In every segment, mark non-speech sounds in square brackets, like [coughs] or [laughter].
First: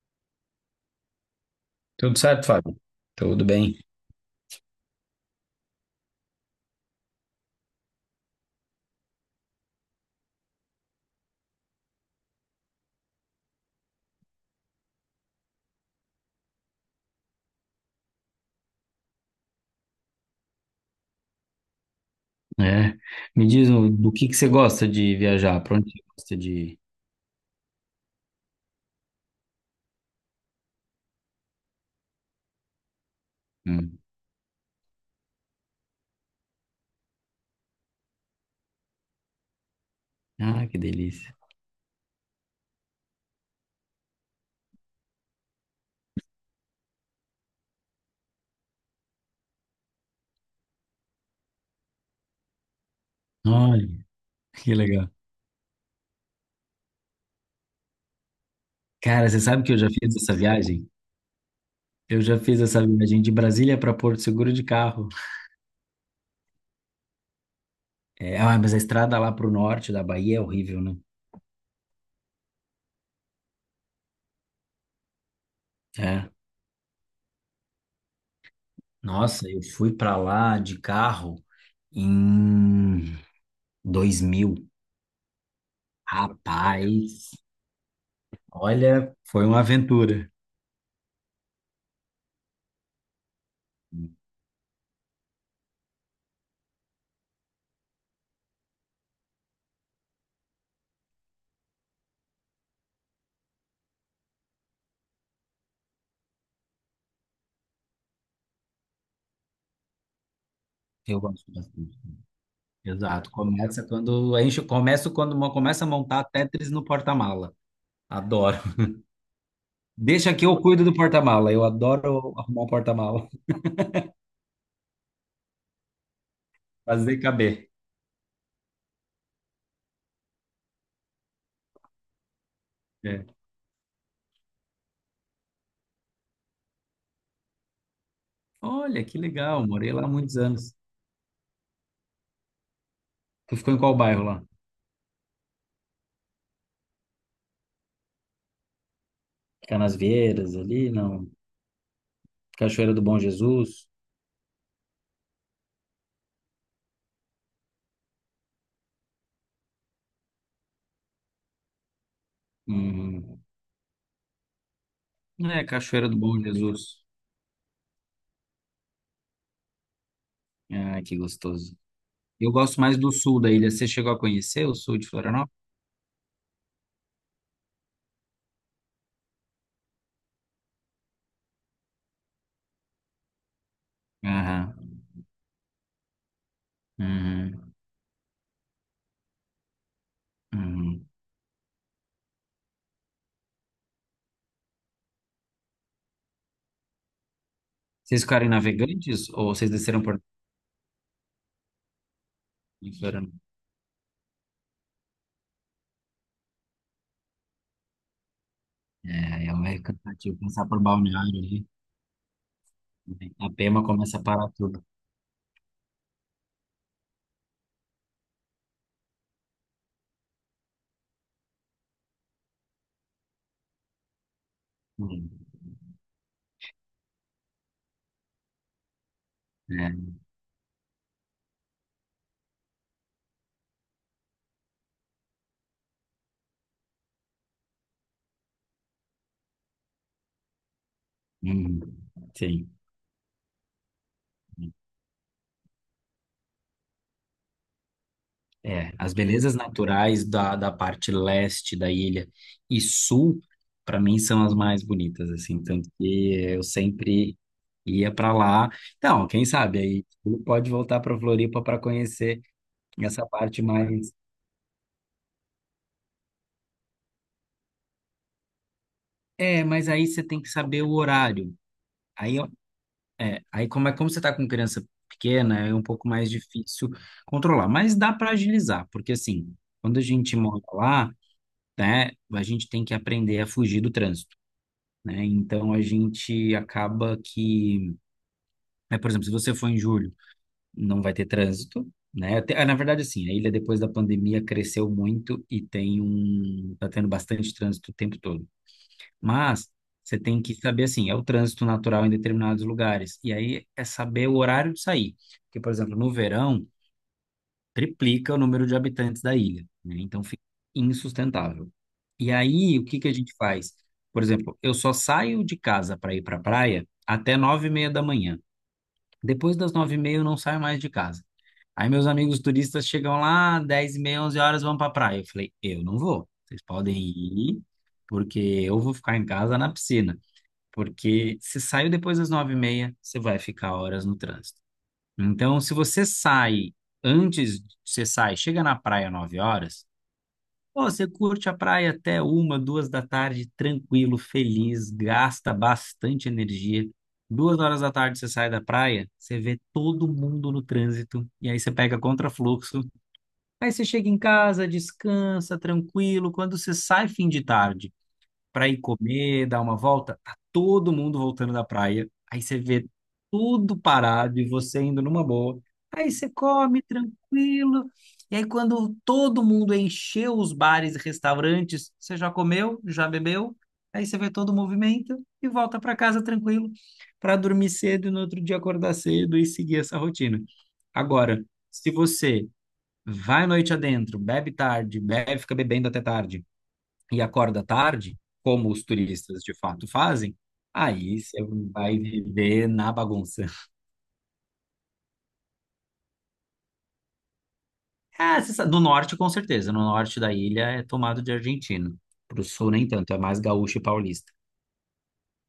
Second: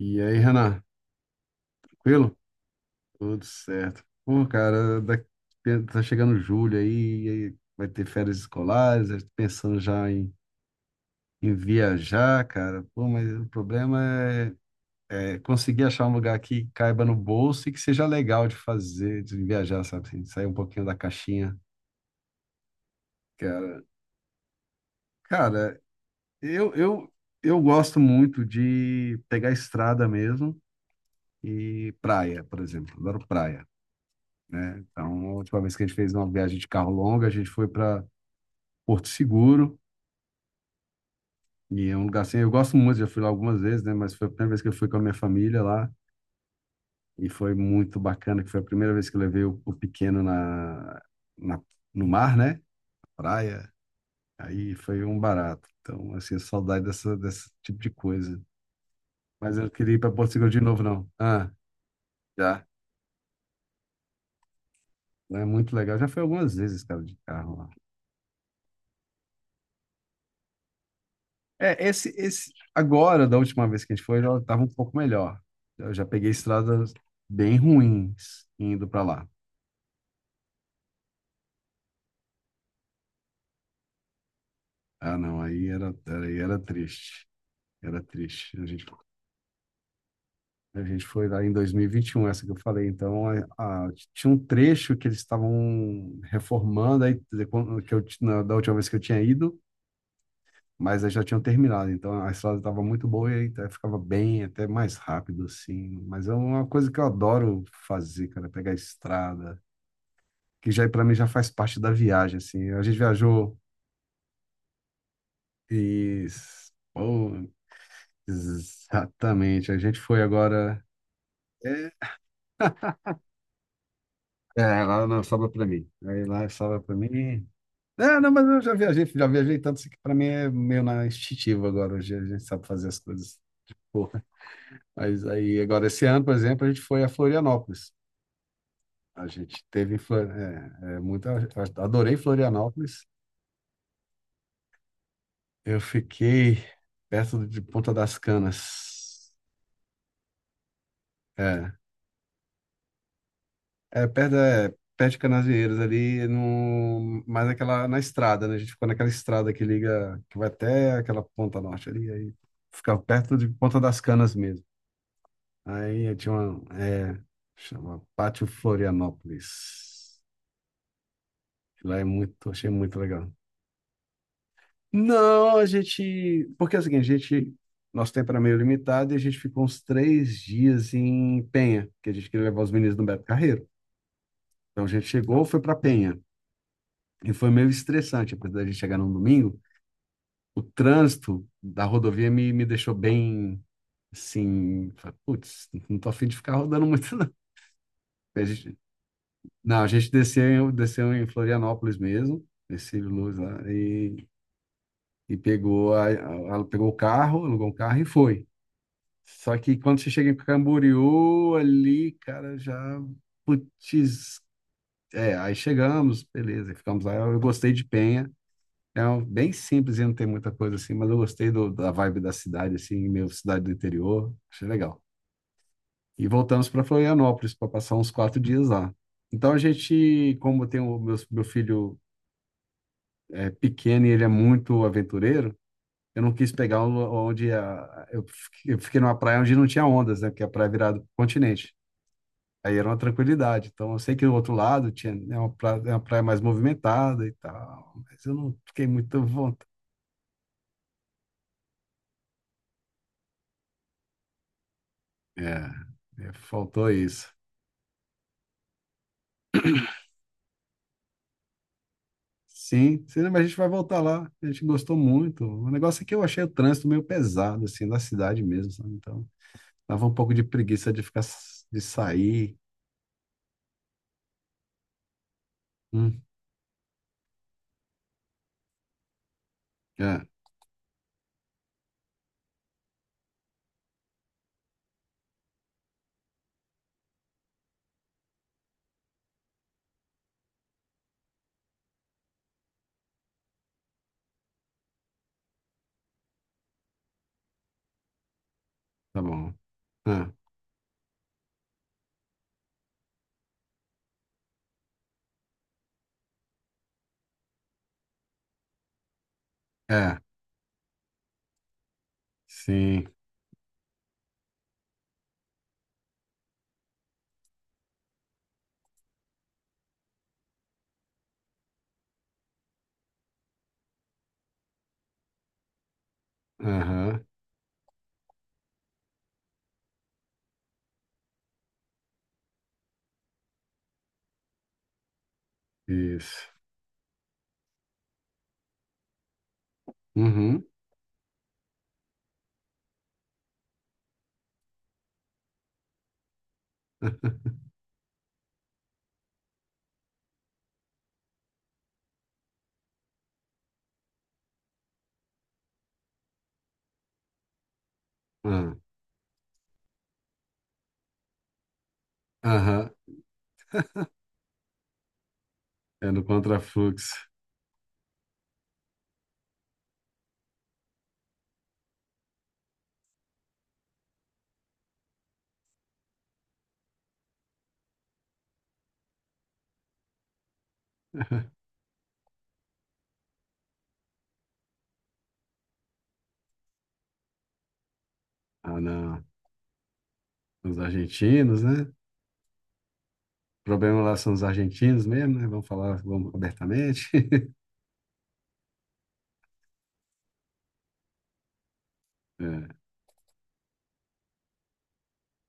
E aí, Renan, Tudo tranquilo? certo, Fábio? Tudo Tudo bem. certo. Pô, cara, tá chegando julho aí, e aí vai ter férias escolares, eu tô pensando já em viajar, cara. Pô, mas o problema é conseguir achar um lugar que caiba no bolso e que seja legal de fazer, de viajar, sabe? Assim, sair um pouquinho da caixinha, É. Me diz cara. Do que você gosta de viajar? Pra Cara, onde você gosta de eu, ir? eu, eu gosto muito de pegar estrada mesmo e praia, por exemplo. Adoro praia, Hum. né? Então, a última vez que a gente fez uma viagem de carro longa, a gente foi para Porto Seguro, Ah, que delícia. e é um lugar assim, eu gosto muito, já fui lá algumas vezes, né? Mas foi a primeira vez que eu fui com a minha família lá, e foi muito bacana, que foi a primeira vez que eu levei o pequeno na, no mar, né? Praia, Olha, que aí foi legal. um barato. Então, assim, saudade dessa, desse tipo de coisa. Cara, você Mas sabe eu não que eu já queria ir para fiz Porto essa Seguro de novo, viagem? não. Ah, Eu já fiz já. essa viagem de Brasília para Porto Seguro de carro. É muito legal. Já foi algumas vezes, cara, de carro lá. É, ah, mas a estrada lá para o norte da Bahia é horrível, né? É, agora, da última vez que a gente foi, já estava um pouco melhor. Eu já peguei É. estradas bem ruins indo para lá. Nossa, eu fui para lá de carro em 2000. Ah, não, aí era Rapaz, triste. Era triste. Olha, foi uma aventura. A gente foi lá em 2021, essa que eu falei. Então, tinha um trecho que eles estavam reformando, aí, quer dizer, quando- que eu, ti- na- da última vez que eu tinha ido, mas aí já tinham terminado. Então, a estrada estava muito boa e aí, até ficava bem, até mais rápido, assim. Mas é uma coisa que eu adoro fazer, cara, pegar a estrada que já para mim Eu já gosto faz parte da bastante. viagem, assim. A gente Exato. viajou Começa quando enche, começa a montar e Tetris no pô, porta-mala. Adoro. exatamente, a gente foi Deixa que eu agora cuido do porta-mala. Eu é, adoro arrumar um porta-mala, é, lá não sobra para mim. Aí lá sobra [laughs] para fazer mim. caber. É, não, mas eu já viajei tanto assim que para mim é meio na instintiva agora, hoje a gente sabe fazer as É. coisas. Pô, mas aí agora esse ano, por exemplo, a gente foi a Florianópolis. Olha, que A gente legal. Morei teve em lá há muitos anos. Muito, adorei Florianópolis. Tu ficou em qual bairro lá? Eu fiquei perto de Ponta das Canas. Canasvieiras ali, não. É. Cachoeira do Bom Jesus. É, perto de Canasvieiras ali, no, mais aquela, na estrada, né? A gente ficou naquela estrada que liga, que vai até aquela ponta norte ali, aí ficava perto Uhum. de Ponta das Canas mesmo. É, Cachoeira Aí do tinha Bom uma, Jesus. é, chama Pátio Florianópolis. Ah, que gostoso. Lá é muito, Eu achei gosto mais muito do legal. sul da ilha. Você chegou a conhecer o sul de Florianópolis? Não, porque é o seguinte, a gente, nosso tempo era meio limitado e a gente ficou uns três dias em Penha, que a gente queria levar os meninos do Beto Carreiro. Aham. Então a gente chegou, foi para Penha. E foi meio Uhum. estressante, apesar de a gente chegar num domingo, o Uhum. trânsito da rodovia me deixou bem, assim, falei, putz, não tô a fim de ficar rodando muito, não. [laughs] Vocês A ficaram em gente, Navegantes ou vocês não, desceram por desceu em Florianópolis mesmo, Ercílio em Luz lá, e pegou, pegou o carro, alugou um carro e foi. é. É, é Só que mais quando você chega em cansativo passar por Balneário Camboriú, ali. ali, cara, já, A Pema começa a putz, parar tudo. é, aí chegamos, beleza, ficamos lá, eu gostei de Penha. É um, bem simples e não tem muita coisa assim, mas eu gostei da vibe da cidade, assim, meio cidade do interior, achei legal. Hum, E voltamos para Florianópolis para passar uns quatro dias lá. Então a é, gente, como tem meu filho é pequeno e ele é muito aventureiro, eu não quis pegar um- onde a, eu fiquei numa praia onde não tinha ondas, né? Porque a praia é virada para o continente. hum, sim. Aí era uma tranquilidade. Então eu sei que do outro lado tinha, né, uma praia mais movimentada e tal, mas eu não fiquei É, as muito belezas vontade. naturais da, da parte leste da ilha e sul, para mim, são as mais bonitas, assim. É, Tanto que eu faltou isso. sempre ia para lá. Então, quem sabe aí tu pode voltar para Floripa para conhecer Sim, sim, essa mas a gente parte vai voltar mais. lá. A gente gostou muito. O negócio é que eu achei o trânsito meio pesado, assim, na cidade mesmo, sabe? Então, É, mas dava aí um você pouco tem de que saber o preguiça de ficar, horário. de Aí sair. É, aí como é como você está com criança pequena, é um pouco Hum, mais difícil controlar, mas dá para agilizar, porque assim, quando a é, gente mora lá, né, a gente tem que aprender a fugir do trânsito, né? Então a gente acaba que, né, por exemplo, se você for em julho, não vai ter trânsito, né? Na verdade, assim, a ilha depois da pandemia cresceu muito e tem um, tá tendo bastante trânsito o tempo todo. tá bom. Mas você Ah, tem que saber assim, é o trânsito natural em determinados lugares. E aí é saber o horário de sair. Porque, por exemplo, no verão, triplica o número de habitantes da ilha, né? é, Então fica insustentável. E aí, o que sim, que a gente faz? Por exemplo, eu só saio de casa para ir para a praia até 9:30 da manhã. Depois das 9:30 eu não saio mais de casa. Aí meus amigos turistas chegam lá, 10:30, 11 horas, vão para a praia. Eu falei, eu não vou. Vocês podem aham, ir, porque eu vou ficar em casa na piscina. Porque se saiu depois das 9:30, você vai ficar horas no trânsito. Então, se você isso. sai antes, você sai, chega na praia 9 horas, Uhum, pô, você curte a praia até 1, 2 da tarde, tranquilo, feliz, gasta bastante energia. Duas [laughs] horas da tarde você sai da praia, você vê todo mundo no trânsito, e aí você pega contrafluxo. Aí você chega em casa, descansa, tranquilo. Quando você sai fim de tarde, para ah, ir comer, dar uma volta, tá todo mundo voltando da praia. Aí você vê aham, tudo parado e você indo numa boa. é Aí no você come contrafluxo. tranquilo. E aí quando todo mundo encheu os bares e restaurantes, você já comeu, já bebeu. Aí você vê todo o movimento e volta para casa tranquilo, para dormir cedo e no outro dia acordar cedo e seguir essa rotina. Agora, se você vai noite adentro, bebe tarde, bebe, fica bebendo até tarde, e acorda tarde, como Ah, os não, turistas de fato fazem, os aí você argentinos, né? O vai viver na bagunça. problema lá são os argentinos mesmo, né? Vamos falar, vamos abertamente. É, você sabe, no norte, com certeza. No norte da ilha é tomado de argentino. Pro sul, [laughs] nem tanto. É mais gaúcho e paulista.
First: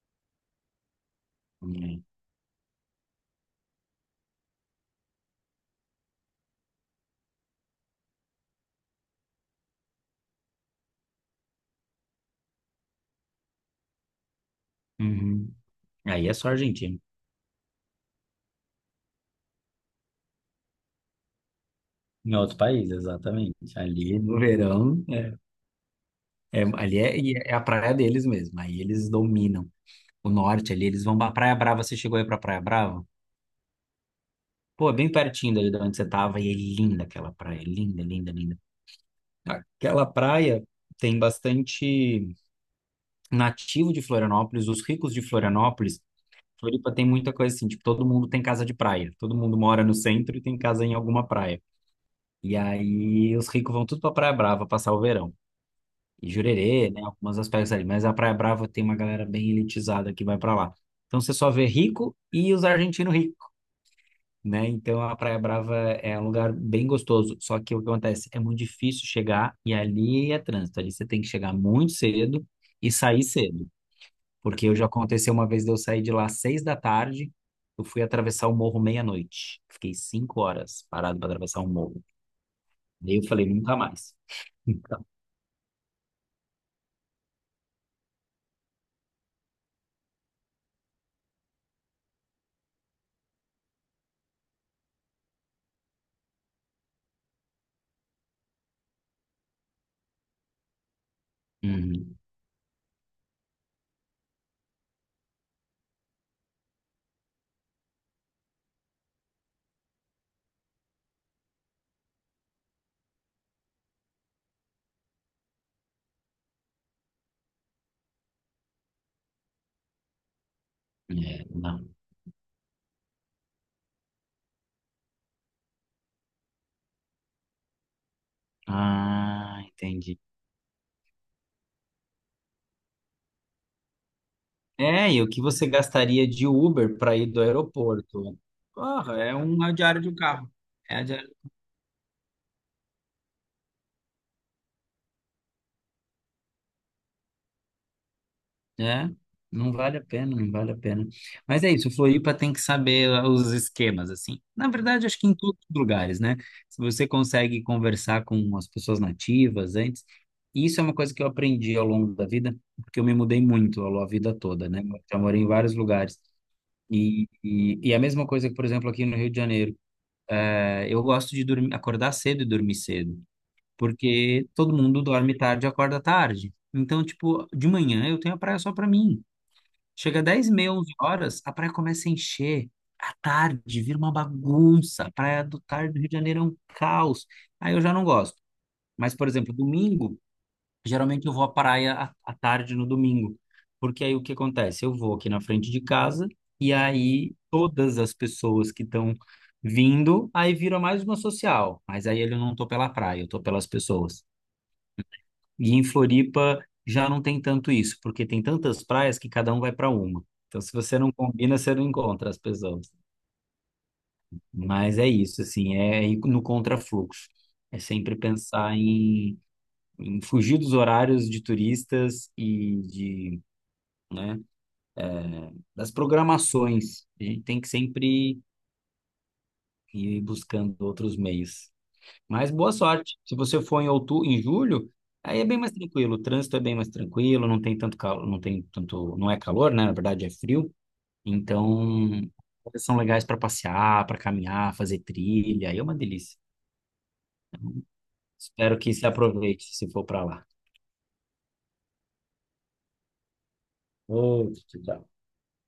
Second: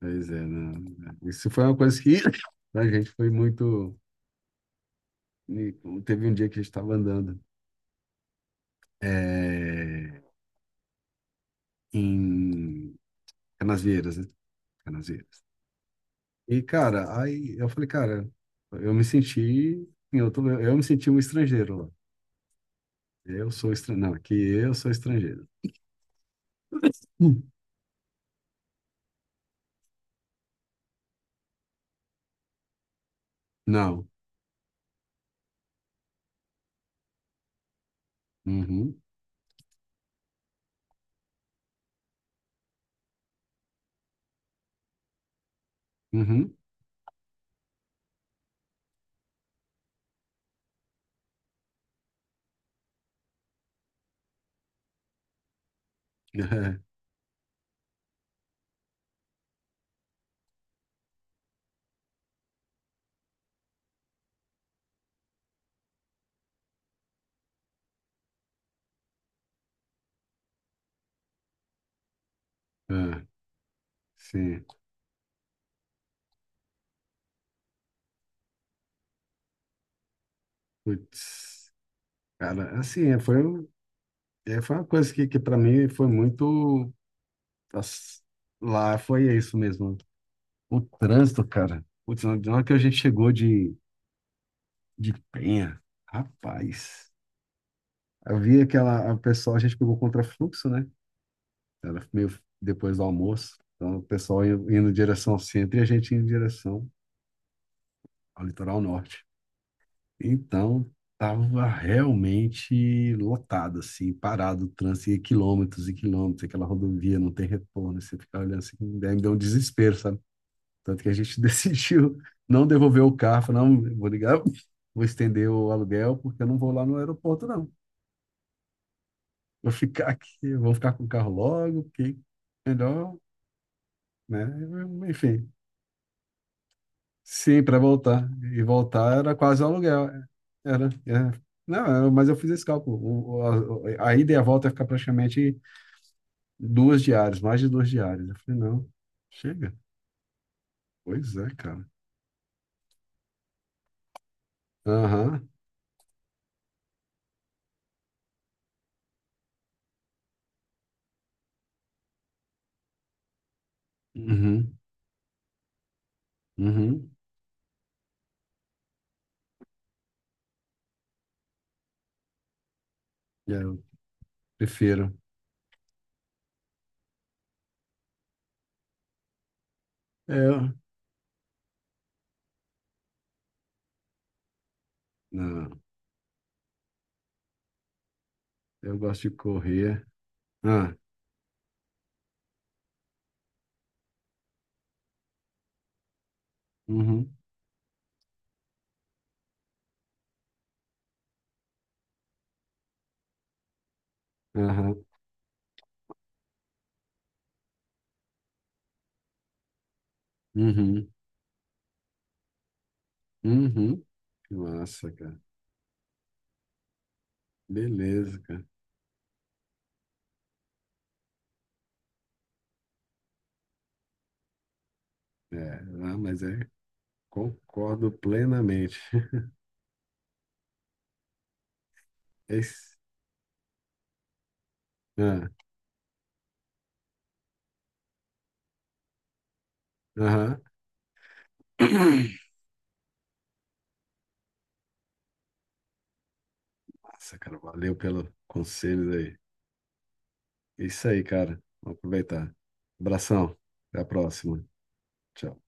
Pois é, não. Isso foi uma coisa Hum. que [laughs] [clears throat] a gente foi muito. e Teve um dia que a gente estava andando é, em Canasvieiras, né? Canasvieiras. Uhum. Aí é só E, argentino. cara, aí eu falei, cara, eu me senti. Eu me senti um estrangeiro lá. Em outro país, Eu exatamente. sou estrangeiro. Não, Ali aqui no eu sou verão, é, estrangeiro. é- ali é, e Hum. é a praia deles mesmo. Aí eles dominam. O norte ali, eles vão pra Praia Brava. Você chegou aí pra Praia Brava? Não. Pô, é bem pertinho dali de onde você tava. E é linda aquela praia. É linda, linda, linda. Uhum. Aquela praia tem bastante nativo de Florianópolis, os ricos de Florianópolis. Uhum. Floripa tem muita coisa assim, tipo, todo mundo tem casa de praia, todo mundo mora no centro e tem casa em alguma praia. E aí os ricos vão tudo pra Praia Brava passar o verão. E Jurerê, né, [laughs] algumas aspectos ali, mas a Praia Brava tem uma galera bem elitizada que vai pra lá. Então você só vê rico e os argentinos ricos, né? Então a Praia Brava é um lugar bem gostoso, só que o que acontece? É muito difícil chegar e ali é trânsito, ali você tem que chegar muito cedo e É, sair é, cedo, sim. porque eu já aconteceu uma vez de eu sair de lá às 6 da tarde, eu fui atravessar o morro meia-noite, fiquei 5 horas parado para atravessar o Putz. morro, Cara, assim, daí eu falei nunca mais. Foi uma Então, coisa que para mim foi muito. Nossa, lá foi isso mesmo. O trânsito, cara. Putz, na hora que a gente chegou de Penha, rapaz. Havia aquela. A pessoa, a gente pegou contrafluxo, né? Era uhum, meio depois do almoço. Então, indo em direção ao centro e a gente indo em direção ao litoral norte. Então, tava realmente lotado, assim, parado o trânsito, e quilômetros, aquela rodovia, não tem retorno. Você fica olhando assim, daí me deu um desespero, sabe? Tanto que a gente [laughs] é, não. decidiu não devolver o carro. Falei, não, vou ligar, vou estender o aluguel, porque eu não vou lá no aeroporto, não. Ah, Vou ficar entendi. aqui, vou ficar com o carro logo, porque melhor, né? É, e o que Enfim, você gastaria de Uber para ir do sim, para voltar. aeroporto? E Porra, voltar era é quase o uma diária de aluguel. um carro. Era, É a. era. Não, era- mas eu fiz esse cálculo. A ida e a volta ia ficar praticamente duas diárias, mais de duas diárias. Eu falei, não, É, não chega. vale a pena, não vale a pena. Pois é, Mas é cara. isso, Floripa tem que saber ah, os esquemas, assim. Na verdade, acho que em Aham. todos os lugares, né? Se você consegue conversar com as pessoas nativas antes, e isso é uma coisa que eu aprendi ao longo da vida, porque eu me mudei muito ao longo da vida toda, Uhum. né? Eu já morei em vários lugares. Uhum. E a mesma coisa que, por exemplo, aqui no Rio de Janeiro, é, eu gosto de dormir, acordar cedo e dormir cedo, É, eu porque todo mundo prefiro. dorme tarde e acorda tarde. Então, tipo, de manhã eu tenho a praia só pra mim. Chega dez e É, meia, onze horas, a praia começa a encher. À tarde, vira uma bagunça. A praia do não, tarde do Rio de Janeiro é um caos. Aí eu já não gosto. eu Mas, gosto por de exemplo, correr. domingo, Ah, geralmente eu vou à praia à, à tarde no domingo. Porque aí o que acontece? Eu vou aqui na frente de casa e uhum, aí todas as pessoas que estão vindo, aí vira mais uma social. Mas aí eu não tô pela praia, eu tô pelas pessoas. aham, E em Floripa já não tem tanto isso, porque tem tantas praias que cada um vai para uma. Então, se você uhum, não combina, você não encontra as pessoas. uhum. Mas é Nossa, cara. isso, assim, é ir no contrafluxo. É sempre Beleza, cara. pensar em, em fugir dos horários de turistas e de, né, É, das ah, mas é, programações. A gente tem que concordo sempre plenamente. [laughs] ir buscando outros meios. Mas boa Esse, sorte. Se você for em outubro, em julho, aí é ah, bem mais tranquilo. O trânsito é bem mais tranquilo, não tem tanto calor, não tem tanto, não é calor, né? Na verdade é aham. frio. Então, [coughs] são legais para passear, para caminhar, fazer trilha. Aí é uma delícia. [clears throat] Nossa, cara, valeu pelo Espero que se conselho aí. aproveite se for para lá. É isso aí, cara. Vamos aproveitar. Abração. Até a próxima. Outro Tchau.